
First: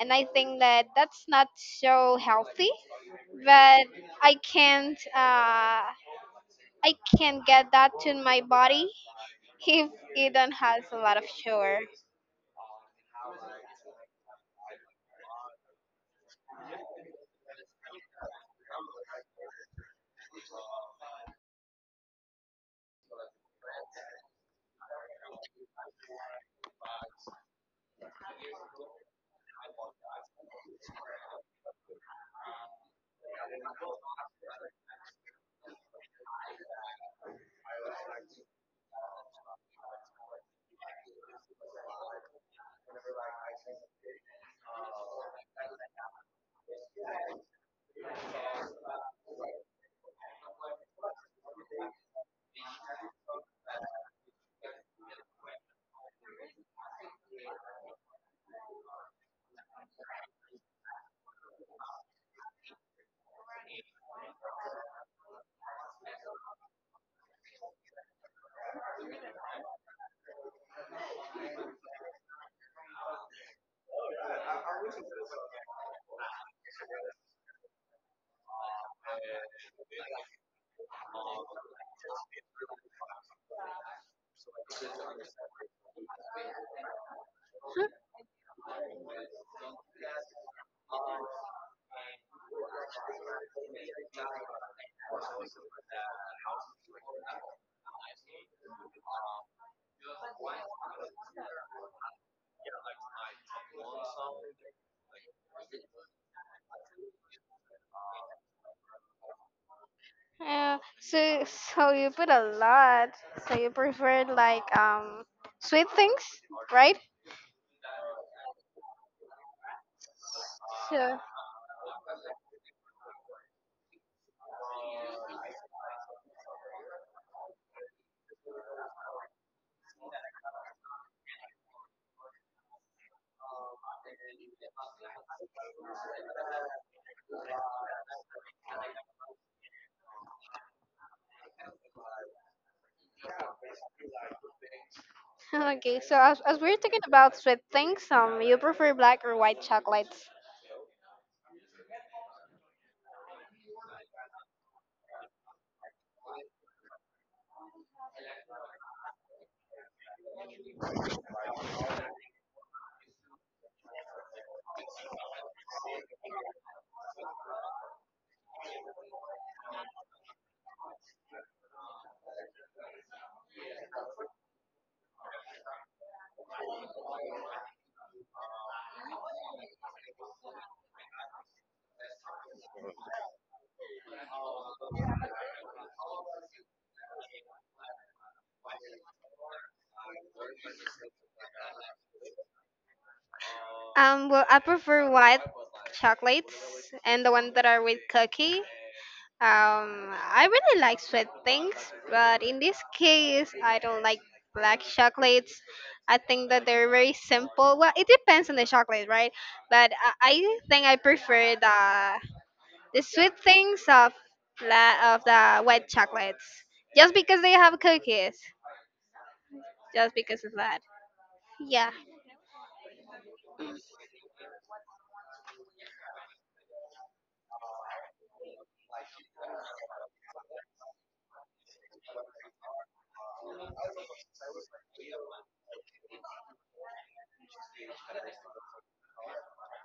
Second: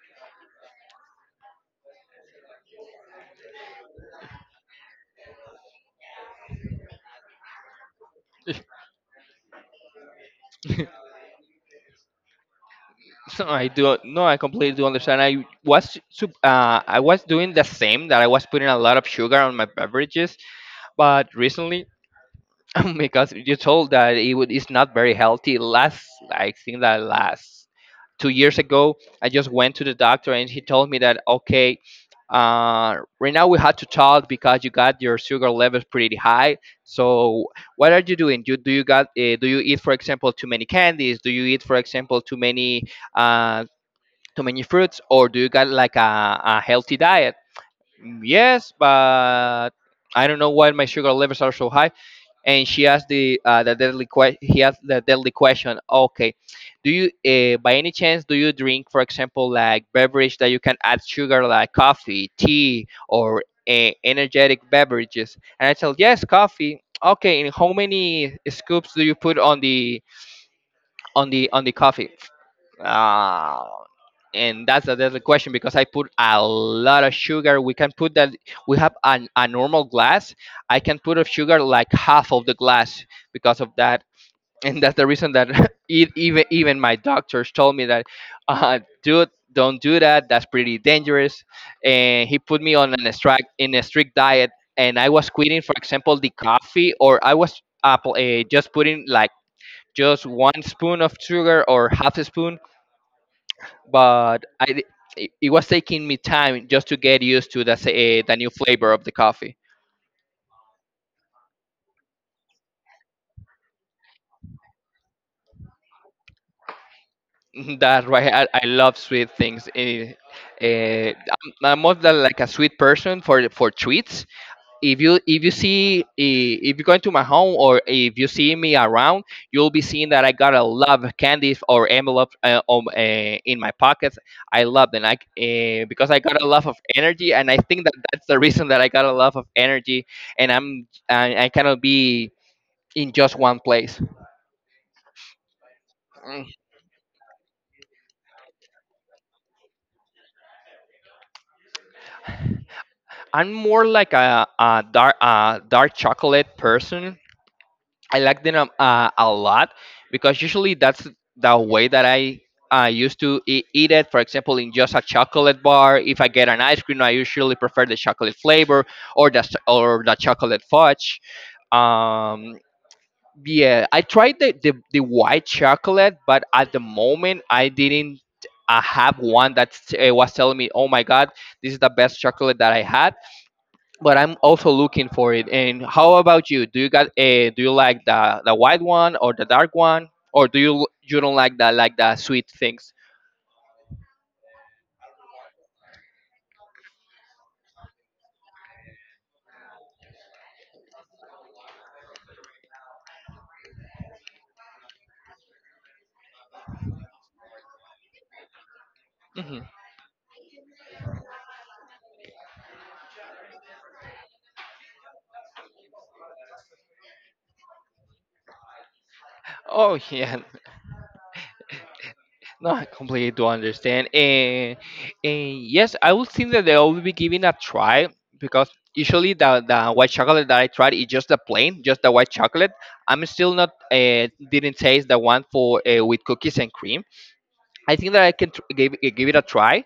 [SPEAKER 2] And I think that that's not so healthy, but I can't uh, I can't get that to my body if it don't has
[SPEAKER 1] mhm.
[SPEAKER 2] a lot of sugar.
[SPEAKER 1] So I do, no, I completely do understand. I was sup- uh, I was doing the same that I was putting a lot of sugar on my beverages, but recently because you told that it would, it's not very healthy. Last, I think that last two years ago, I just went to the doctor and he told me that, okay, uh, right now we had to talk because you got your sugar levels pretty high. So what are you doing? Do, do you got, uh, do you eat, for example, too many candies? Do you eat, for example, too many uh, too many fruits, or do you got like a, a healthy diet? Mm, yes, but I don't know why my sugar levels are so high, and she asked the uh, the deadly question. He asked the deadly question. Okay, do you, uh, by any chance, do you drink, for example, like beverage that you can add sugar, like coffee, tea, or uh, energetic beverages? And I said, yes, coffee. Okay, and how many scoops do you put on the on the on the coffee? Uh, and that's another question because I put a lot of sugar. We can put that. We have an, a normal glass. I can put of sugar like half of the glass because of that, and that's the reason that e- even even my doctors told me that, uh, dude, don't do that. That's pretty dangerous. And he put me on an strict in a strict diet, and I was quitting, for example, the coffee, or I was apple, uh, just putting like just one spoon of sugar or half a spoon, but I di- it it was taking me time just to get used to the uh, the new flavor of the coffee.
[SPEAKER 2] Uh, so so you put a lot. So you prefer like um sweet things, right?
[SPEAKER 1] That's why I, I love sweet things. Eh, eh,
[SPEAKER 2] So
[SPEAKER 1] I'm, I'm more than like a sweet person for for treats. If you if you see i- if you go into my home or if you see me around, you'll be seeing that I got a lot of candies or envelopes uh, um, uh, in my pockets. I love them. I, uh, because I got a lot of energy, and I think that that's the reason that I got a lot of energy, and i'm i, I cannot be in just one place.
[SPEAKER 2] okay. So as,
[SPEAKER 1] Mm.
[SPEAKER 2] as we're talking about sweet things, um, you prefer black or white chocolates?
[SPEAKER 1] I'm more like a, a dark a dark chocolate person. I like them um, uh, a lot, because usually that's the way that I uh, used to e- eat it. For example, in just a chocolate bar, if I get an ice cream, I usually prefer the chocolate flavor or the s- or the chocolate fudge. Um, yeah, I tried the, the the white chocolate, but at the moment I didn't uh have one that uh, was telling me, "Oh my God, this is the best chocolate that I had." But I'm also looking for it. And how about you? Do you got a? Do you like the the white one or the dark one, or do you you don't like the like the sweet things?
[SPEAKER 2] Um, well, I prefer white chocolates and the ones that are with cookie. Um, I really like sweet things, but in this case, I don't like black chocolates. I think that they're very simple. Well, it depends on the chocolate, right?
[SPEAKER 1] Hmm.
[SPEAKER 2] But I, I think I prefer the the sweet things of la- of the white chocolates, just because they have cookies,
[SPEAKER 1] Oh
[SPEAKER 2] just
[SPEAKER 1] yeah.
[SPEAKER 2] because of that. Yeah.
[SPEAKER 1] No, I completely do understand. And, and yes, I would think that they will be giving a try, because usually the, the white chocolate that I tried is just the plain, just the white chocolate. I'm still not, uh, didn't taste the one for uh, with cookies and cream. I think that I can tr- give it- give it a try,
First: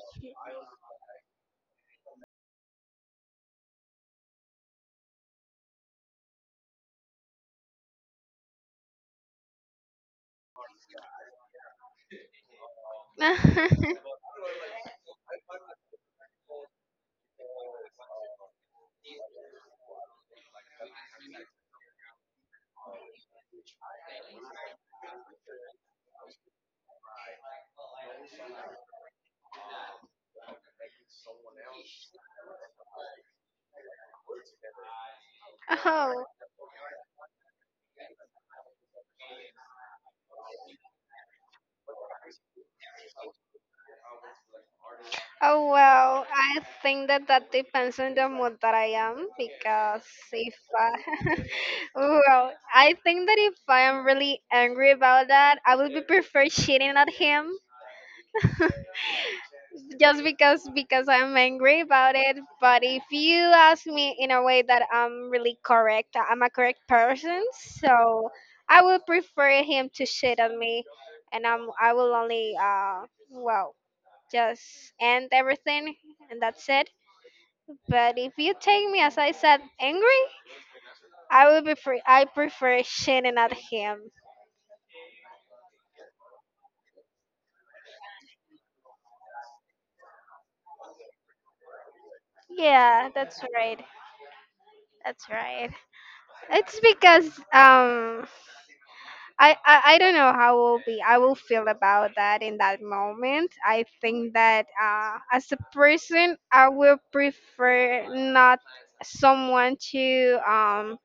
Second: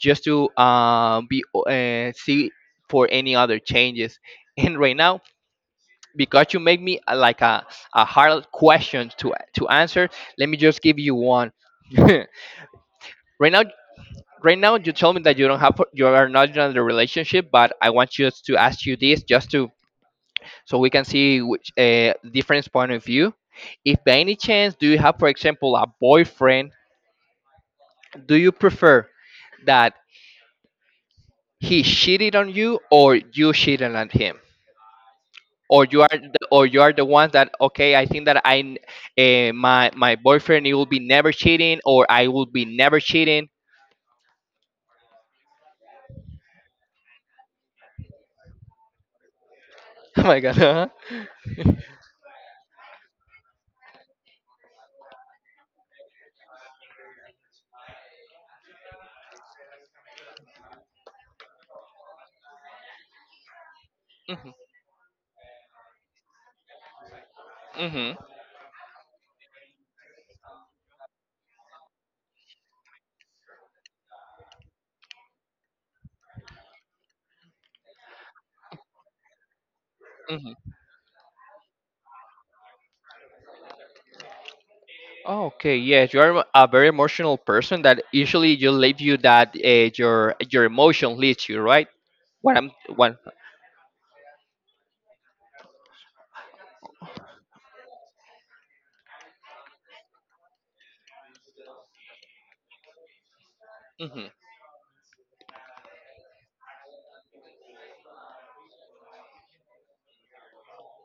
[SPEAKER 1] just to uh, be o- uh, see for any other changes. And right now, because you make me uh, like a, a hard question to to answer, let me just give you one. right now, right now, you told me that you don't have, you are not in a relationship, but I want just to ask you this, just to, so we can see which uh, different point of view. If by any chance do you have, for example, a boyfriend, do you prefer that he cheated on you or you cheated on him, or you are
[SPEAKER 2] oh
[SPEAKER 1] the, or you are the one that, okay, I think that I uh, my my boyfriend, he will be never cheating or I will be never cheating.
[SPEAKER 2] Oh well, I think that that depends on the mood that I am, because
[SPEAKER 1] Oh my God.
[SPEAKER 2] if
[SPEAKER 1] Huh?
[SPEAKER 2] I, well, I think that if I am really angry about that, I would be prefer cheating at him, just because because I'm angry about it. But if you ask me in a way that I'm really correct, I'm a correct person,
[SPEAKER 1] Mhm, mhm,
[SPEAKER 2] so I would prefer him to cheat on me, and I'm I will only uh well just end everything, and that's it. But if you take me, as I said, angry,
[SPEAKER 1] mhm.
[SPEAKER 2] I would be free. I prefer Shannon at him.
[SPEAKER 1] Okay, yes, you are a very emotional person that usually you leave you that uh, your your emotion leads you, right? what i'm
[SPEAKER 2] Yeah,
[SPEAKER 1] what
[SPEAKER 2] that's right. That's right. It's because um I, I I don't know how will be I will feel about that in that moment. I think that uh as a person I will prefer not someone to um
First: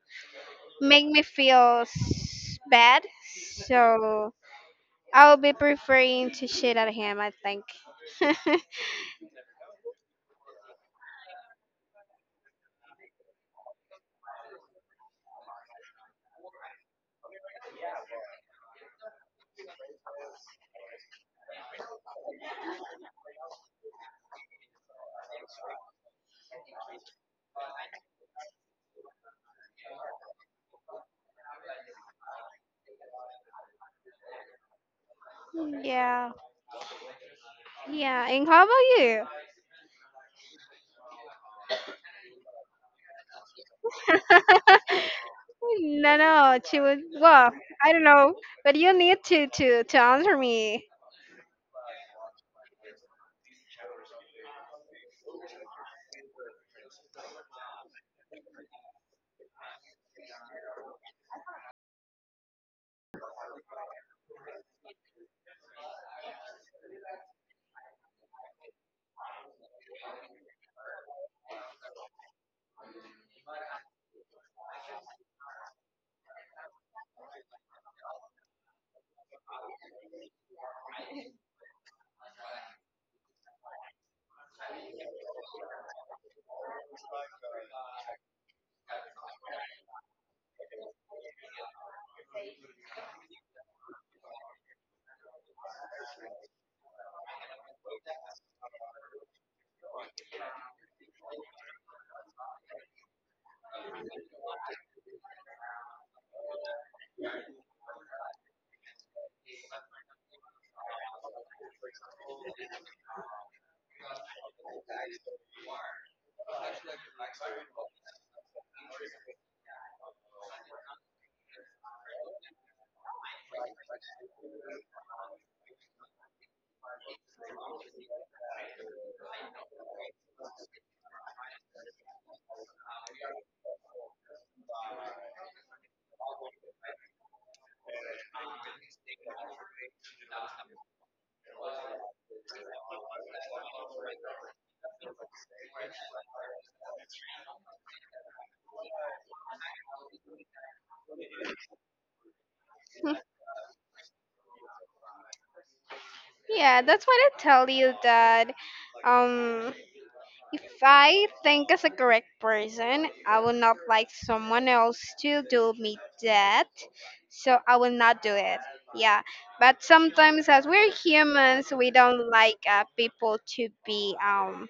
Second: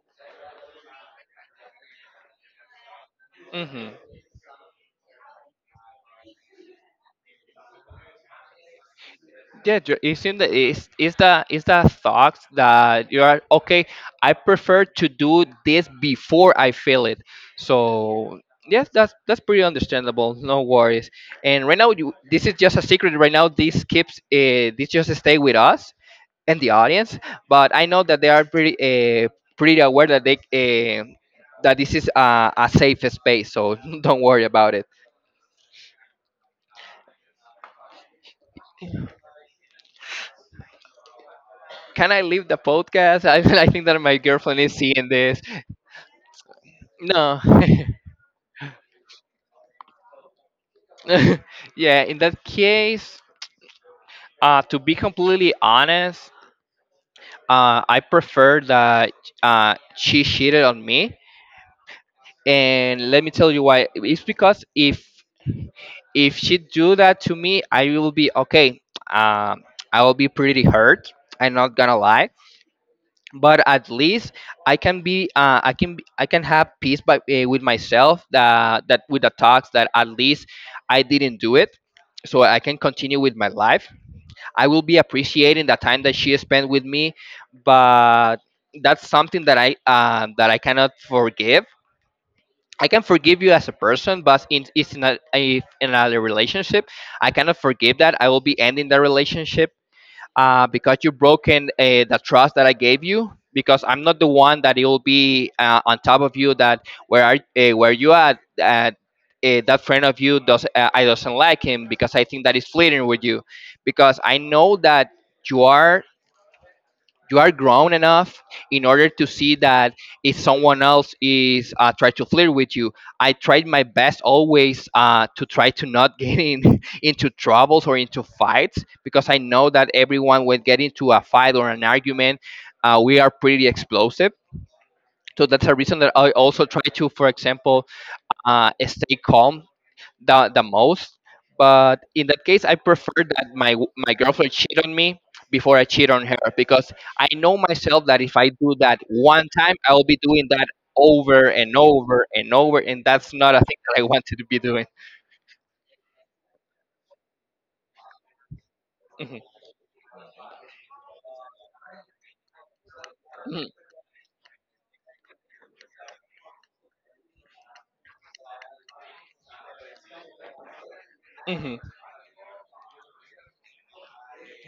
[SPEAKER 2] make me feel s- bad.
[SPEAKER 1] Hmm.
[SPEAKER 2] So I will be preferring to shit at him, I think.
[SPEAKER 1] Yeah, ju- it's in the it's, it's the it's the thoughts that you are okay. I prefer to do this before I feel it. So yes, that's that's pretty understandable. No worries. And right now, you this is just a secret. Right now, these skips uh, this just stay with us and the audience. But I know that they are pretty uh, pretty aware that they uh, that this is a, a safe space. So don't worry about it.
[SPEAKER 2] Yeah, yeah. And how about you?
[SPEAKER 1] Can I leave the podcast? I, I think that my girlfriend is seeing this.
[SPEAKER 2] No, no. She was
[SPEAKER 1] No.
[SPEAKER 2] well. I don't know, but you need to to to answer me.
[SPEAKER 1] Yeah, in that case, uh, to be completely honest, uh, I prefer that uh, she cheated on me, and let me tell you why. It's because if if she do that to me, I will be okay. Um, I will be pretty hurt. I'm not gonna lie, but at least I can be, uh, I can, be, I can have peace by, uh, with myself that that with the thoughts that at least I didn't do it, so I can continue with my life. I will be appreciating the time that she spent with me, but that's something that I uh, that I cannot forgive. I can forgive you as a person, but in it's in a if in a relationship, I cannot forgive that. I will be ending the relationship, uh, because you've broken uh, the trust that I gave you. Because I'm not the one that it will be uh, on top of you, that where are uh, where you at, at uh, that friend of you does, uh, I doesn't like him because I think that is flirting with you, because I know that you are you are grown enough in order to see that if someone else is, uh, try to flirt with you. I tried my best always, uh, to try to not get in, into troubles or into fights, because I know that everyone would get into a fight or an argument. Uh, we are pretty explosive, so that's a reason that I also try to, for example, uh, stay calm the the most. But in that case, I prefer that my w- my girlfriend cheat on me before I cheat on her, because I know myself that if I do that one time, I will be doing that over and over and over, and that's not a thing that I want to be doing.
[SPEAKER 2] Yeah, that's what I tell you that.
[SPEAKER 1] Mhm,
[SPEAKER 2] Um, if I think as a correct person, I will
[SPEAKER 1] mhm,
[SPEAKER 2] not like someone else to do me that. So I will not do it. Yeah, but sometimes as we're humans,
[SPEAKER 1] mhm,
[SPEAKER 2] we don't like uh, people to be um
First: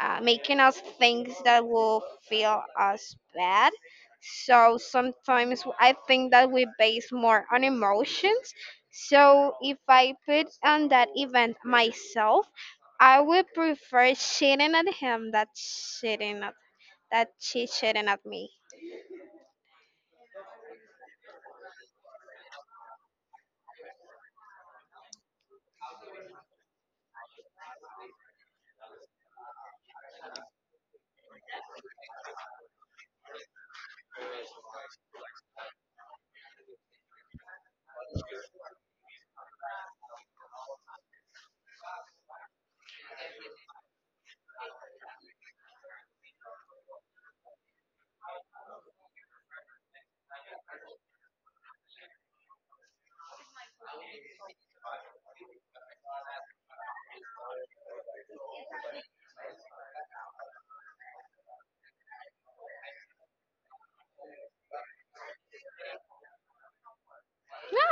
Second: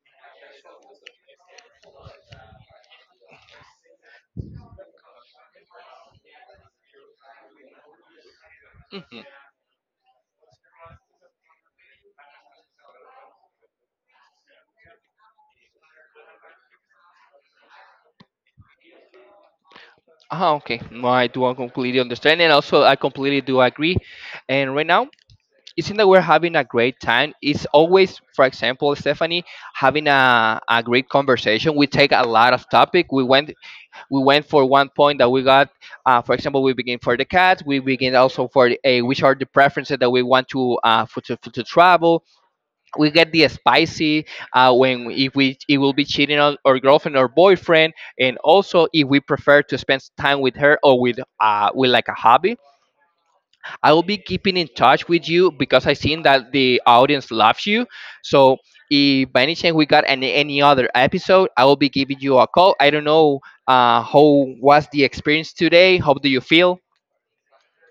[SPEAKER 2] uh, making us things that will feel us bad. So sometimes w- I think that we base more on emotions.
[SPEAKER 1] mhm.
[SPEAKER 2] So if I put on that event myself, I would prefer shitting at him. That shitting at that she shitting at me.
[SPEAKER 1] Ah, okay. No, I do completely understand, and also I completely do agree. And right now, it seems that we're having a great time. It's always, for example, Stephanie, having a, a great conversation. We take a lot of topic. We went we went for one point that we got. Uh, for example, we begin for the cats. We begin also for the, uh, which are the preferences that we want to, uh, for to, for to travel. We get the spicy, uh, when if we, it will be cheating on our girlfriend or boyfriend, and also if we prefer to spend time with her or with uh, with like a hobby. I will be keeping in touch with you because I seen that the audience loves you. So if by any chance we got any any other episode, I will be giving you a call. I don't know, uh, how was the experience today. How do you feel?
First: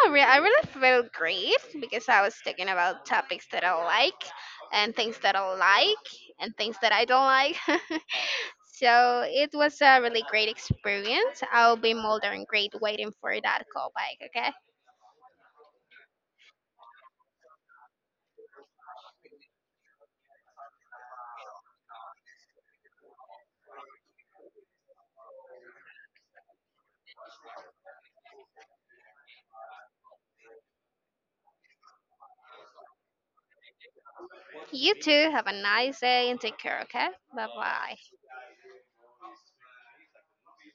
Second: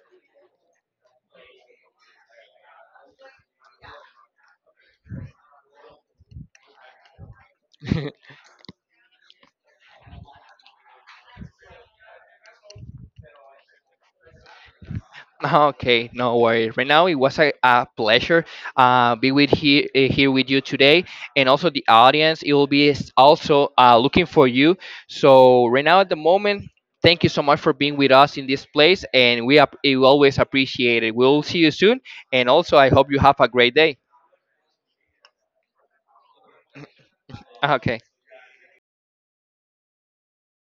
[SPEAKER 2] No, re- I really feel great because I was talking about topics that I like and things that I like and things that I don't like. So it was a really great experience. I'll be more than great waiting for that call back, okay?
[SPEAKER 1] Ah, okay, no worries. Right now, it was a, a pleasure, uh, be with here here with you today, and also the audience. It will be s- also uh, looking for you. So right now, at the moment, thank you so much for being with us in this place, and we, ap- we always appreciate it. We'll see you soon, and also I hope you have a great day.
[SPEAKER 2] You too. Have a nice day and take care, okay? Bye
[SPEAKER 1] Ah,
[SPEAKER 2] bye.
[SPEAKER 1] okay.